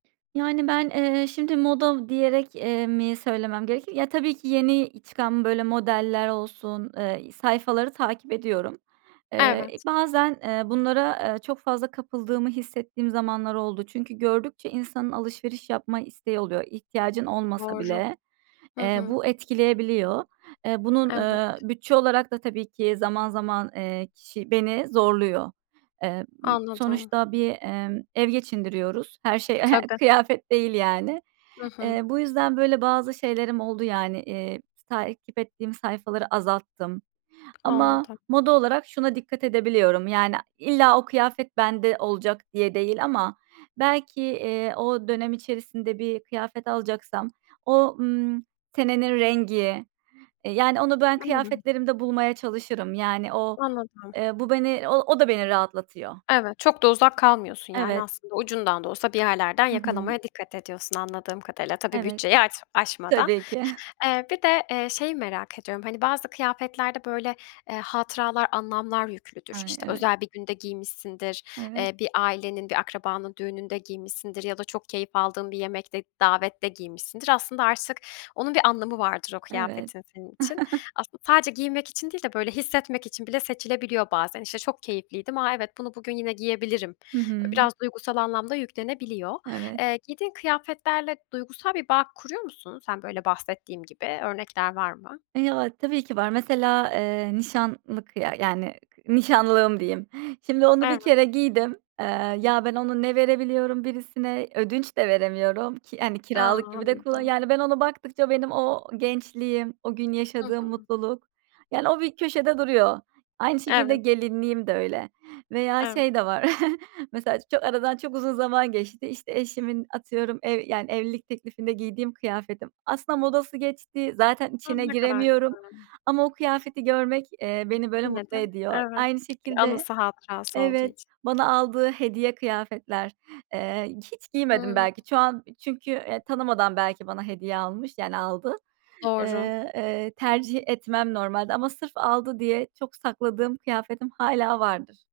Yani, ben, eee, şimdi moda diyerek, eee, mi söylemem gerekir? Ya tabii ki, yeni çıkan böyle modeller olsun, eee, sayfaları takip ediyorum. Eee, Evet. bazen, eee, bunlara, eee, çok fazla kapıldığımı hissettiğim zamanlar oldu. Çünkü gördükçe insanın alışveriş yapma isteği oluyor. İhtiyacın olmasa Doğru. bile, Hı eee, hı. bu etkileyebiliyor. Eee, bunun, Evet. ııı, bütçe olarak da tabii ki, zaman zaman, eee, kişi beni zorluyor. Emm, Anladım. sonuçta bir, emm, ev geçindiriyoruz. Her şey Tabii. kıyafet değil yani. Hı hı. Eee, bu yüzden böyle bazı şeylerim oldu yani. Eee, s takip ettiğim sayfaları azalttım ama Anladım. moda olarak şuna dikkat edebiliyorum. Yani illa o kıyafet bende olacak diye değil ama belki, eee, o dönem içerisinde bir kıyafet alacaksam o, ımm, senenin rengi, e yani onu ben Hımm. kıyafetlerimde bulmaya çalışırım. Yani o, Anladım. eee, bu beni o o da beni rahatlatıyor. Evet, çok da uzak kalmıyorsun yani Evet. aslında ucundan da olsa bir yerlerden Hı hı. yakalamaya dikkat ediyorsun anladığım kadarıyla. Tabii, Evet. bütçeyi aç aşmadan. Tabii ki. Eee, bir de, eee, şeyi merak ediyorum. Hani, bazı kıyafetlerde böyle, eee, hatıralar, anlamlar yüklüdür, Ay, işte evet. özel bir günde giymişsindir, Evet. eee, bir ailenin bir akrabanın düğününde giymişsindir ya da çok keyif aldığın bir yemekte, davette giymişsindir. Aslında artık onun bir anlamı vardır o Evet. kıyafetin senin için. Aslında sadece giyinmek için değil de böyle hissetmek için bile seçilebiliyor bazen. İşte çok keyifliydim, a evet bunu bugün yine giyebilirim. Hı Böyle hı. biraz duygusal anlam da yüklenebiliyor. Evet. Eee, giydiğin kıyafetlerle duygusal bir bağ kuruyor musun sen? Böyle bahsettiğim gibi örnekler var mı? Ya tabii ki var. Mesela, eee, nişanlılık ya yani k nişanlığım diyeyim. Şimdi onu bir Evet. kere giydim. Eee, ya ben onu ne verebiliyorum birisine, ödünç de veremiyorum. Ki, hani, A! kiralık gibi de kulla Anladım. yani ben ona baktıkça benim o gençliğim o gün Hı yaşadığım hı. mutluluk, yani, o bir köşede duruyor. Aynı şekilde Evet. gelinliğim de öyle veya Evet. şey de var mesela ço aradan çok uzun zaman geçti de işte eşimin atıyorum, ev yani, evlilik teklifinde giydiğim kıyafetim aslında modası geçti zaten A! içine Ne kadar giremiyorum güzel. ama o kıyafeti görmek, eee, beni böyle Yine mutlu de, ediyor. evet. Aynı şekilde, Anısı hatırası olduğu evet, için. bana aldığı hediye kıyafetler. Eee, hiç giymedim Hımm. belki. Şu an çünkü, eee, tanımadan belki bana hediye almış, yani aldı. Iıı, Doğru. eee, tercih etmem normalde ama sırf aldı diye çok sakladığım kıyafetim hâlâ vardır.